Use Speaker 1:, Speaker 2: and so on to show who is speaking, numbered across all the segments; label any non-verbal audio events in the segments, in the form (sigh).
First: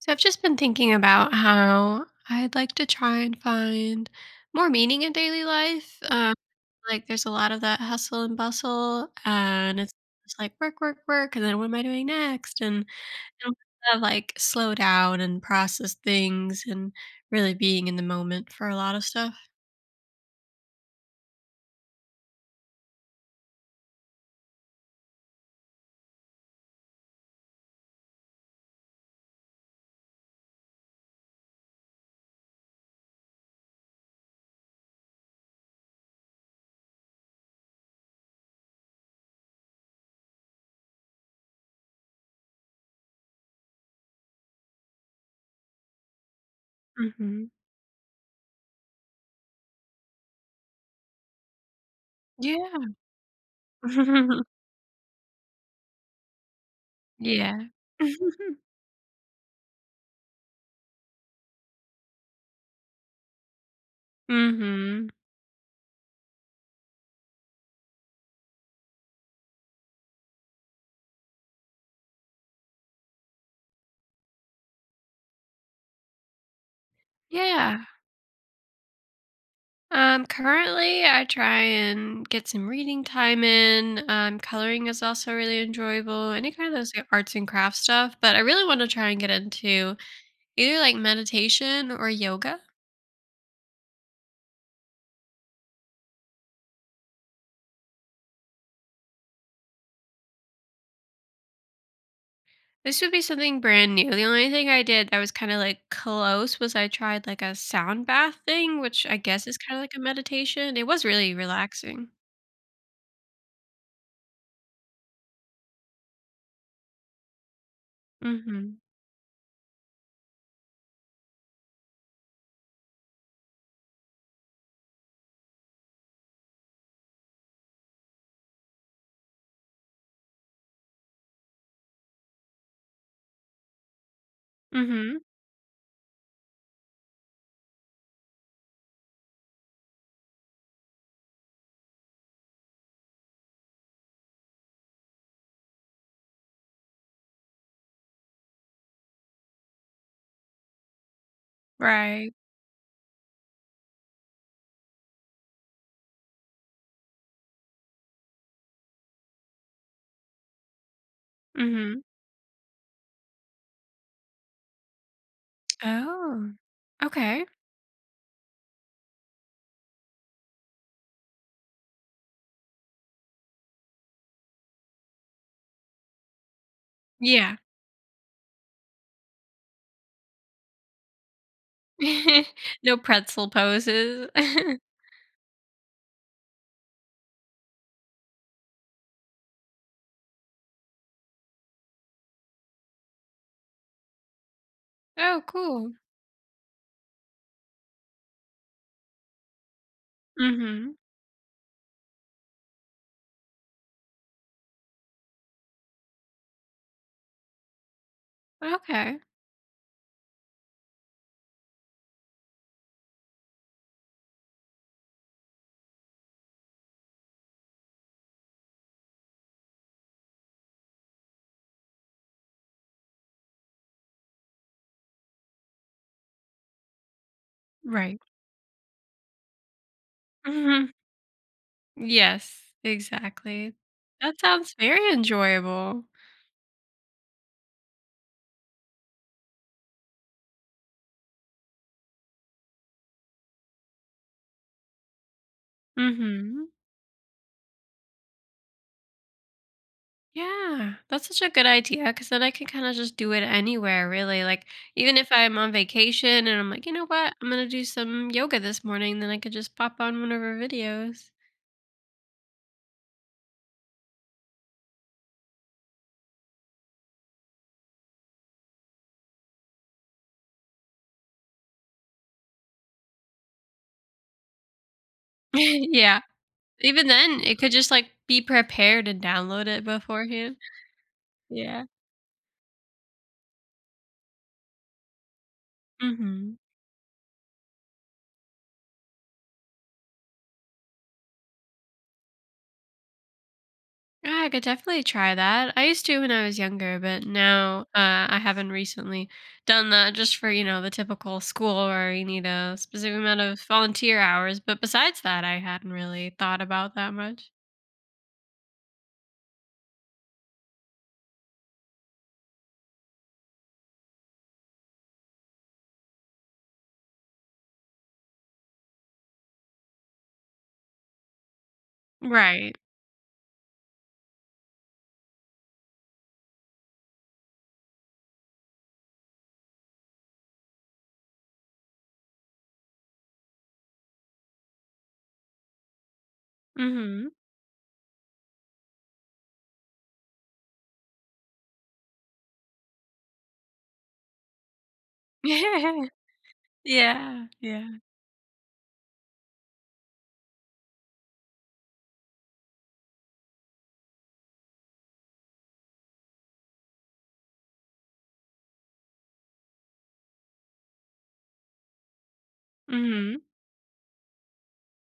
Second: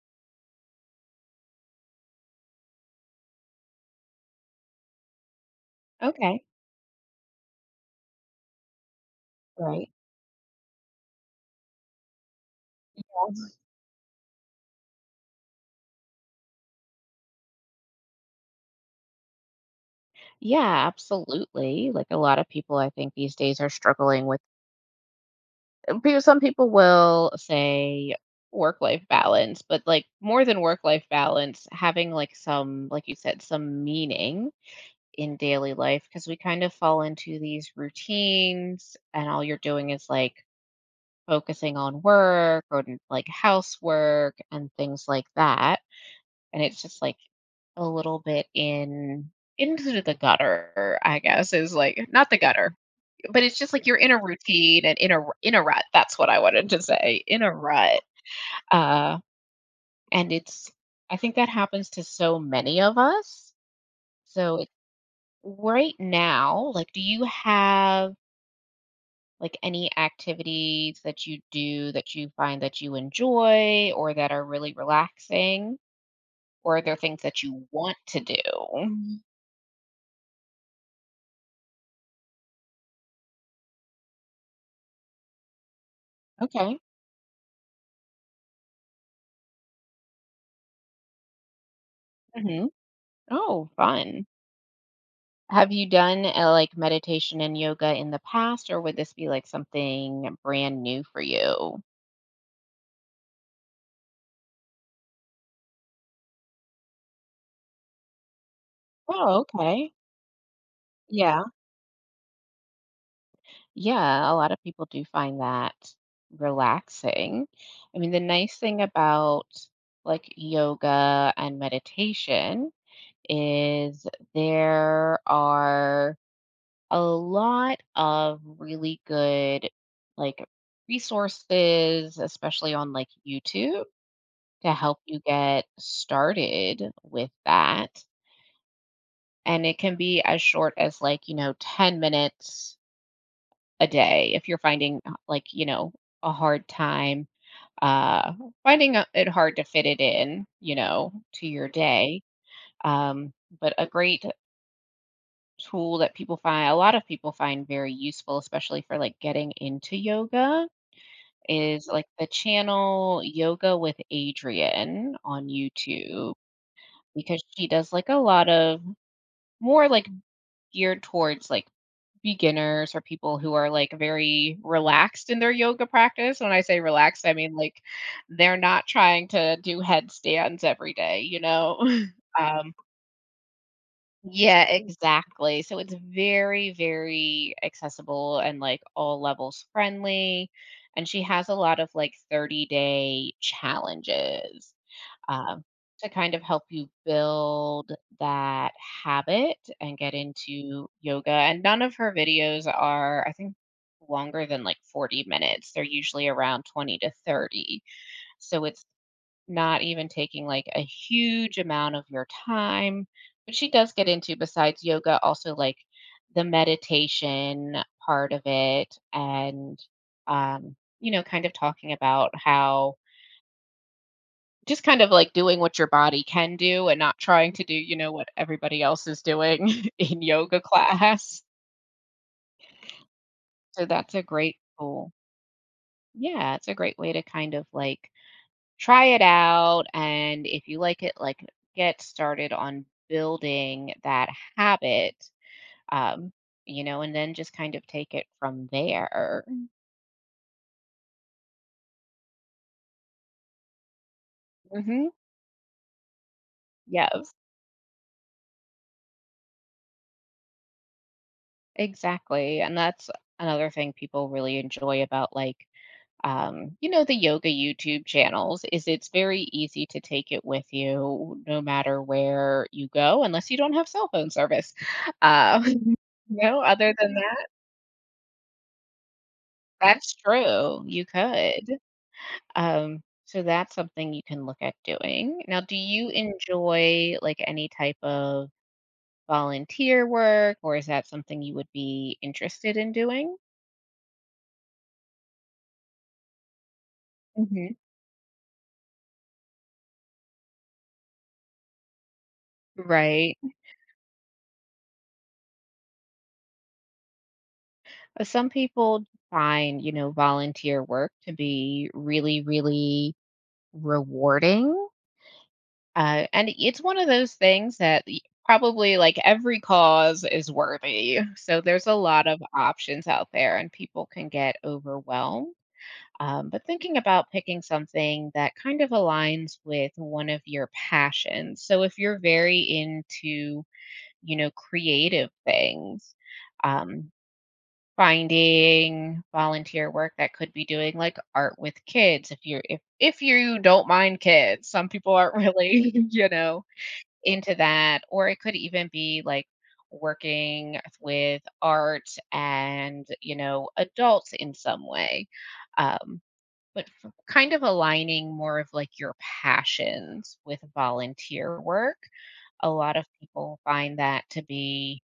Speaker 1: So I've just been thinking about how I'd like to try and find more meaning in daily life.
Speaker 2: Okay.
Speaker 1: Like there's a lot of that hustle and bustle, and
Speaker 2: Right.
Speaker 1: it's just like work, work, work, and then what am I doing next? And I
Speaker 2: Yes.
Speaker 1: don't have, like slow down and process things, and really being in the moment for a lot of stuff.
Speaker 2: Yeah, absolutely. Like a lot of people, I think these days are struggling with. Some people will say work life balance, but like more than work life balance, having like some, like you said, some meaning in daily life because we kind of fall into these routines and all you're doing is like focusing on work or like housework and things like that. And it's just like,
Speaker 1: Hmm.
Speaker 2: a little bit in into the gutter, I guess, is like not the gutter,
Speaker 1: Yeah.
Speaker 2: but it's just like you're in a
Speaker 1: (laughs)
Speaker 2: routine and in a rut. That's what I wanted to say, in a
Speaker 1: Yeah.
Speaker 2: rut.
Speaker 1: (laughs)
Speaker 2: Uh, and it's I think that happens to so many of us. So it,
Speaker 1: Hmm.
Speaker 2: right now, like, do you have like any activities that you do that you find that you enjoy or that are really relaxing, or are there things that you
Speaker 1: Yeah.
Speaker 2: want to do?
Speaker 1: Currently, I try and get some reading time in. Coloring is also really enjoyable. Any kind of
Speaker 2: Okay.
Speaker 1: those like, arts and crafts stuff. But I really want to try and get into either like meditation or yoga.
Speaker 2: Oh, fun. Have you done like meditation and yoga in the past, or would this be like something brand new for you?
Speaker 1: This would be something brand new. The only thing I did that was kind of like close was I tried like a sound bath thing, which I
Speaker 2: Oh,
Speaker 1: guess is kind of
Speaker 2: okay.
Speaker 1: like a meditation. It was really
Speaker 2: Yeah.
Speaker 1: relaxing.
Speaker 2: Yeah. A lot of people do find that relaxing. I mean, the nice
Speaker 1: Mm-hmm.
Speaker 2: thing about like yoga and meditation is there are a lot of really good like resources, especially on like YouTube to help
Speaker 1: Mm-hmm.
Speaker 2: you get started with that. And it can be as short as like, you know, 10 minutes a day if you're finding like, you know, a hard time uh it hard to fit it in, you know, to your day.
Speaker 1: Right.
Speaker 2: Um but a great tool that people find very useful especially for like getting into yoga is
Speaker 1: Mm-hmm.
Speaker 2: like the channel Yoga with Adrian on YouTube
Speaker 1: Oh.
Speaker 2: because
Speaker 1: Okay.
Speaker 2: she does like a lot of more like geared towards like beginners or people who are like very relaxed in their yoga practice. When I say relaxed, I mean
Speaker 1: Yeah.
Speaker 2: like they're not trying to do headstands every day, you know? (laughs) Um,
Speaker 1: (laughs) No pretzel poses.
Speaker 2: yeah,
Speaker 1: (laughs)
Speaker 2: exactly. So it's very, very accessible and like all levels friendly. And she has a lot of like 30-day challenges,
Speaker 1: Oh,
Speaker 2: um,
Speaker 1: cool.
Speaker 2: to kind of help you build that habit and get into
Speaker 1: Mhm.
Speaker 2: yoga. And none of her videos are, I think, longer than like 40 minutes. They're usually around 20 to 30. So it's
Speaker 1: Okay.
Speaker 2: not even taking like a huge amount of your time. But she does get into, besides yoga, also like the meditation part of it and, um, you know, kind of talking about how just kind of like doing what your body can do and not trying to do, you know,
Speaker 1: Right.
Speaker 2: what everybody else is doing (laughs) in yoga
Speaker 1: Mhm.
Speaker 2: class.
Speaker 1: Yes, exactly.
Speaker 2: So that's a
Speaker 1: That
Speaker 2: great
Speaker 1: sounds very
Speaker 2: tool.
Speaker 1: enjoyable.
Speaker 2: Yeah, it's a great way to kind of like try it out. And if you like it, like get started on building that habit, um,
Speaker 1: Mhm.
Speaker 2: you know, and then just kind of take it from there.
Speaker 1: Yeah, that's such a good idea, cause then I can kinda just do it anywhere, really, like,
Speaker 2: hmm
Speaker 1: even if I'm on vacation and I'm like, "You know
Speaker 2: Yes,
Speaker 1: what? I'm gonna do some yoga this morning," then I could just pop on one of her videos.
Speaker 2: exactly. And that's another thing people really enjoy about like, you know, the yoga YouTube channels is it's very easy to take it with you no matter where you go, unless you don't have cell phone service.
Speaker 1: (laughs)
Speaker 2: Uh,
Speaker 1: Yeah.
Speaker 2: (laughs) no, other
Speaker 1: Even
Speaker 2: than
Speaker 1: then,
Speaker 2: that,
Speaker 1: it could just, like, be prepared and download it
Speaker 2: that's
Speaker 1: beforehand.
Speaker 2: true. You could.
Speaker 1: Yeah.
Speaker 2: So that's something you can look at doing. Now, do you
Speaker 1: Mhm.
Speaker 2: enjoy like any type of volunteer work, or is that something you would be interested in doing?
Speaker 1: Yeah, I could definitely try that. I used to when I was younger, but
Speaker 2: hmm
Speaker 1: now I haven't recently done that just for, you know, the typical school where you need a specific
Speaker 2: Right.
Speaker 1: amount of volunteer hours. But besides that, I hadn't really thought about that much.
Speaker 2: Some people find, you know, volunteer work to be really, really rewarding. And it's one of those things that probably like every cause is worthy. So there's a lot of
Speaker 1: Right.
Speaker 2: options out there and people can get overwhelmed. But thinking about picking something that kind of aligns with one of your passions. So if you're very into, you know, creative things, um,
Speaker 1: Mm-hmm.
Speaker 2: finding volunteer work that could be doing, like, art with kids if you're if you don't mind kids. Some people aren't really, (laughs) you know,
Speaker 1: (laughs) Yeah.
Speaker 2: into
Speaker 1: Yeah.
Speaker 2: that, or it could even be, like, working with art and, you know, adults in some way, um, but f kind of aligning more of, like, your passions with volunteer work. A lot of
Speaker 1: Mm-hmm.
Speaker 2: people find that to be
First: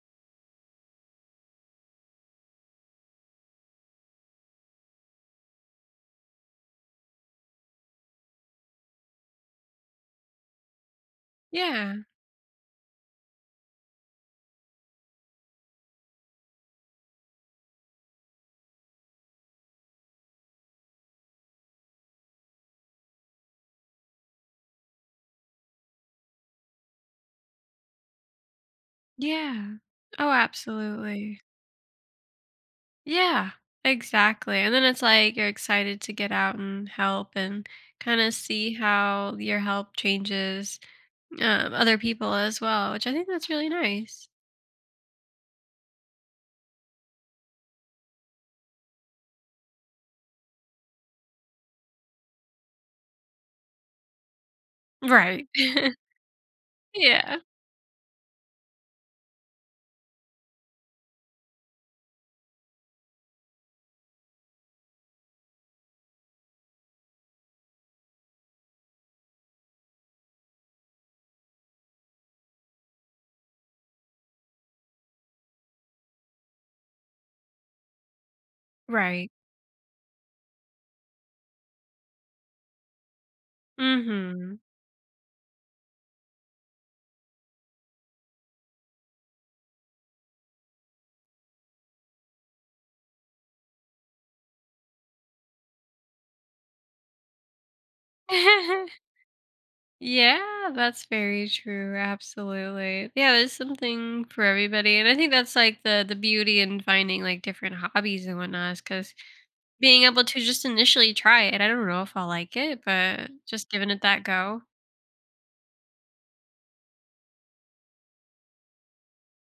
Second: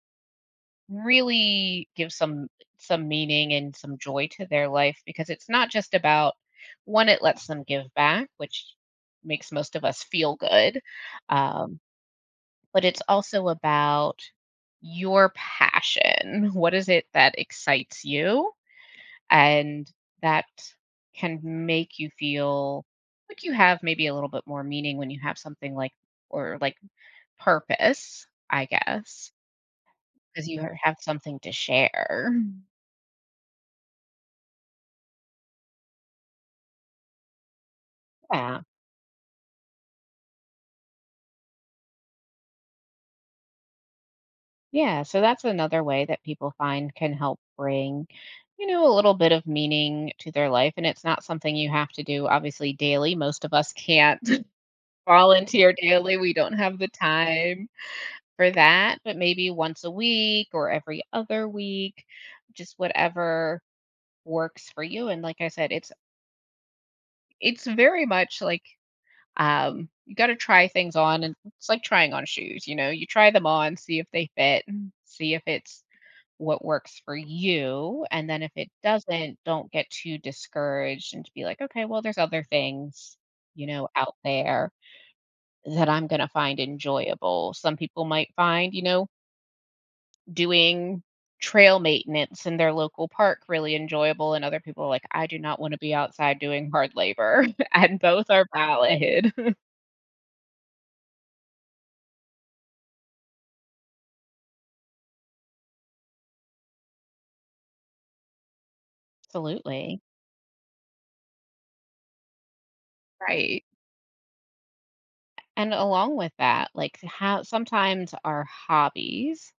Speaker 2: really give some meaning and some joy to their life because it's not just about one it lets them give back which makes most of us feel good, um,
Speaker 1: Yeah.
Speaker 2: but it's also about your passion. (laughs) What is it that excites you and that can make you feel like you have maybe a little bit more meaning when you have something like or like purpose, I guess,
Speaker 1: Yeah. Oh,
Speaker 2: because you have something
Speaker 1: absolutely.
Speaker 2: to share.
Speaker 1: Yeah. Exactly. And then it's like you're excited to get out and help and kind of
Speaker 2: Yeah.
Speaker 1: see how your help changes other people as well, which I think that's really nice.
Speaker 2: Yeah, so that's another way that people find can help bring, you know, a little bit of meaning to their life. And it's not something you have to do, obviously, daily. Most of us can't (laughs)
Speaker 1: Right.
Speaker 2: volunteer
Speaker 1: (laughs)
Speaker 2: daily. We don't have the
Speaker 1: Yeah.
Speaker 2: time for that, but maybe once a week or every other week, just whatever works for you. And like I said, it's very much like, you got to try things on and it's like trying on shoes, you know. You try them on, see if they fit, see if it's what works for you. And then if it
Speaker 1: Right.
Speaker 2: doesn't, don't get too discouraged and to be like, okay, well, there's other things, you know, out
Speaker 1: Hmm.
Speaker 2: there that I'm going to find enjoyable. Some people might find, you know, doing trail maintenance in their local park really enjoyable. And other people are like, I do not want to be outside doing hard labor. (laughs) And both are
Speaker 1: (laughs)
Speaker 2: valid. (laughs)
Speaker 1: Yeah, that's very true. Absolutely. Yeah, there's something for everybody. And I think that's like the beauty in finding like different hobbies and whatnot, because
Speaker 2: Absolutely.
Speaker 1: being able to just initially try it. I don't know if I'll like it, but
Speaker 2: Right.
Speaker 1: just giving it that go.
Speaker 2: And along with that, like how sometimes our hobbies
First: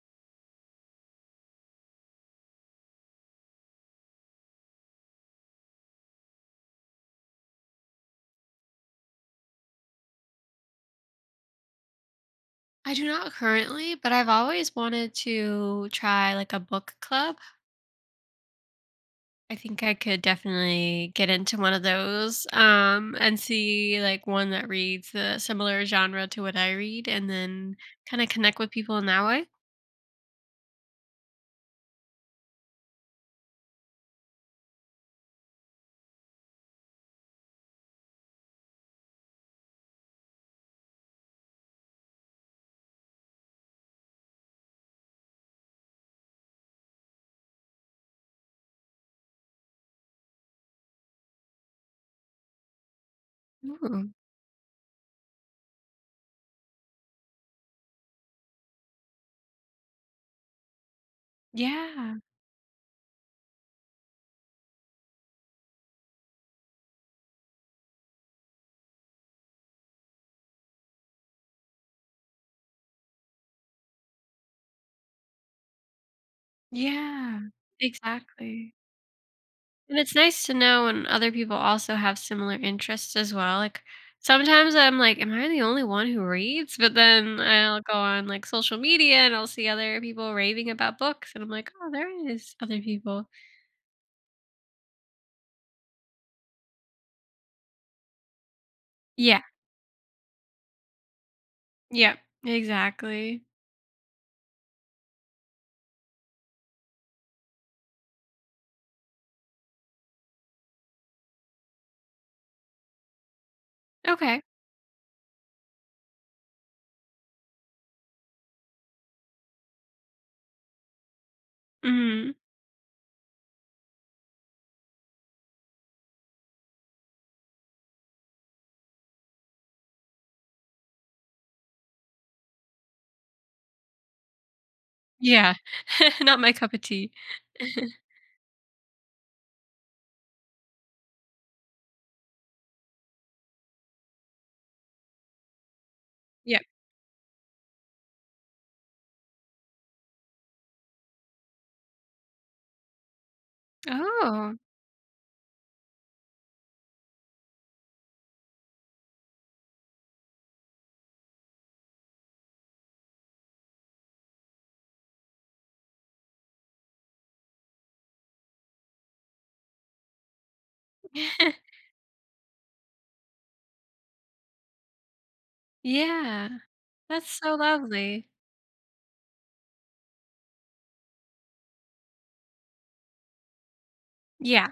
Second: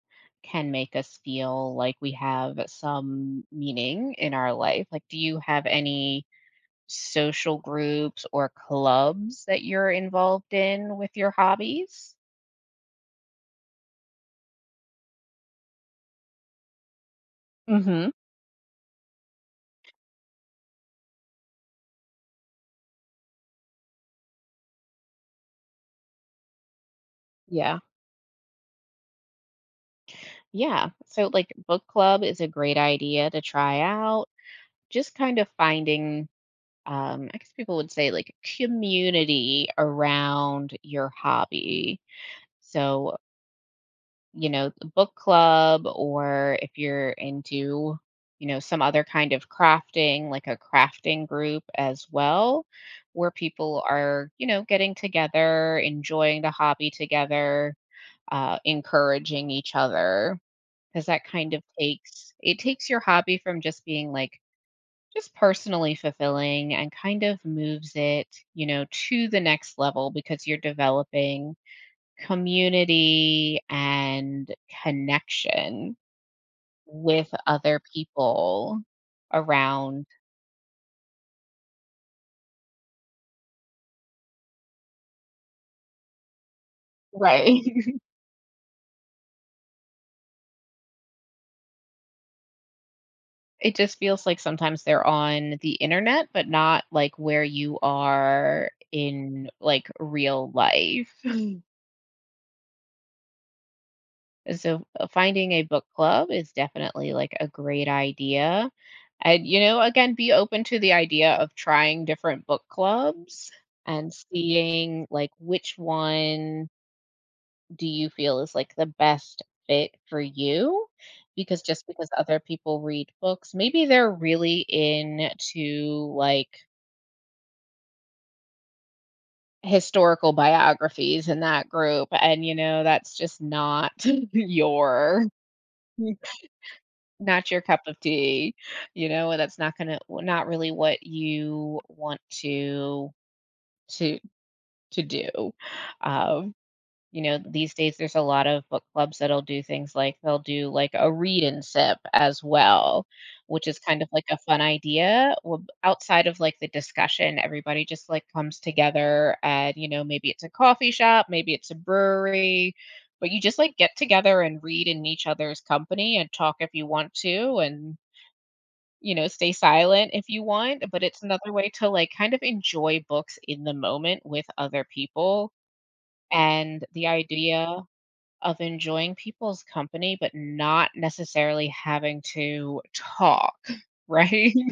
Speaker 2: can make us feel like we have some meaning in our life. Like, do you have any social groups or clubs that you're involved in with your hobbies?
Speaker 1: I do not currently, but I've always wanted to try like a book club.
Speaker 2: hmm
Speaker 1: I think I could definitely get into one of those, and see like one that reads the similar genre to what I read and then
Speaker 2: Yeah.
Speaker 1: kind of connect with people in that way.
Speaker 2: Yeah. So, like, book club is a great idea to try out. Just kind of finding, I guess people would say, like, community around your hobby. So, you know, the book club or if you're into, you know, some other kind of crafting, like a crafting group as well, where people
Speaker 1: Ooh.
Speaker 2: are, you know, getting together, enjoying the hobby together, encouraging each other. Because that kind of
Speaker 1: Yeah.
Speaker 2: takes it takes your hobby from just being like just personally fulfilling and kind of moves it, you know, to the next level because you're developing community and connection with
Speaker 1: Yeah.
Speaker 2: other
Speaker 1: Exactly.
Speaker 2: people
Speaker 1: And
Speaker 2: around.
Speaker 1: it's nice to know when other people also have similar interests as well. Like sometimes I'm like, am I the only one who reads? But then
Speaker 2: Right.
Speaker 1: I'll go
Speaker 2: (laughs)
Speaker 1: on like social media and I'll see other people raving about books and I'm like, oh, there is other people.
Speaker 2: It just feels like sometimes they're on the internet, but not like where you are
Speaker 1: Yeah.
Speaker 2: in like real life. (laughs)
Speaker 1: Yeah. Exactly.
Speaker 2: So finding a book club is definitely like a great idea. And you know, again, be open to the idea of trying different book clubs and
Speaker 1: Okay.
Speaker 2: seeing like which one do you feel is like the best fit for you? Because just because
Speaker 1: Mhm.
Speaker 2: other people read books, maybe they're really into like historical biographies in that group and you know that's just not (laughs) your
Speaker 1: Yeah. (laughs) Not my cup of tea.
Speaker 2: not
Speaker 1: (laughs)
Speaker 2: your cup of tea, you know, and that's not gonna not really what you want to to to do. um
Speaker 1: Yeah.
Speaker 2: You know, these days there's a lot of book clubs that'll do things like they'll do like a read and sip as well, which is kind of like a
Speaker 1: Oh.
Speaker 2: fun idea. Well, outside of like the discussion, everybody just like comes together and, you know, maybe it's a coffee shop, maybe it's a brewery, but you just like get together and read in each other's company and talk if you want to and you know stay silent if you want but it's another way
Speaker 1: (laughs)
Speaker 2: to like kind of enjoy books in the moment with other people
Speaker 1: Yeah.
Speaker 2: and the
Speaker 1: That's so
Speaker 2: idea
Speaker 1: lovely.
Speaker 2: of enjoying people's company, but not necessarily having to talk, (laughs) right?
Speaker 1: Yeah.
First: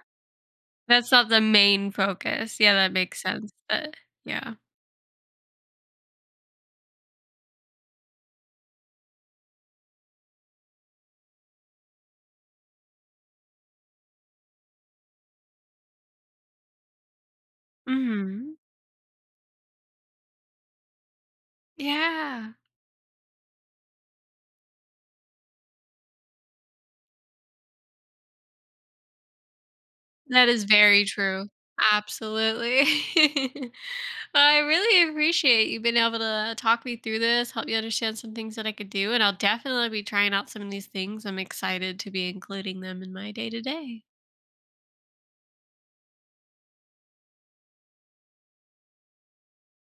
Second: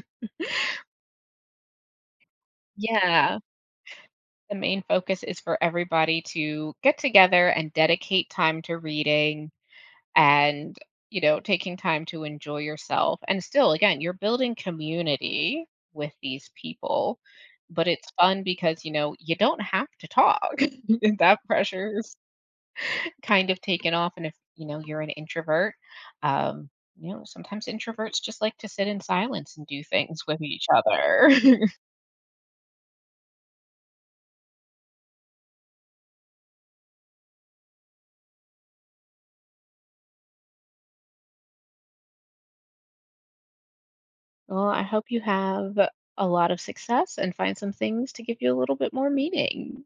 Speaker 1: That's not the main focus. Yeah, that makes
Speaker 2: Yeah.
Speaker 1: sense, but yeah.
Speaker 2: The main focus is for everybody to get together and dedicate time to reading and, you know, taking time to enjoy yourself. And still, again, you're building community with these people, but it's fun
Speaker 1: Mhm.
Speaker 2: because, you know, you don't have to talk. (laughs) That pressure
Speaker 1: Yeah.
Speaker 2: kind of taken off. And if you know you're an introvert, um, you know sometimes introverts just like to sit in silence and do things with
Speaker 1: That is
Speaker 2: each
Speaker 1: very
Speaker 2: other.
Speaker 1: true. Absolutely. (laughs) Well, I really appreciate you being able to talk me through this, help me understand some things that I could do, and I'll definitely be trying out some of these things. I'm excited to be including them in my day to day.
Speaker 2: (laughs) Well, I hope you have a lot of success and find some things to give you a little bit more meaning.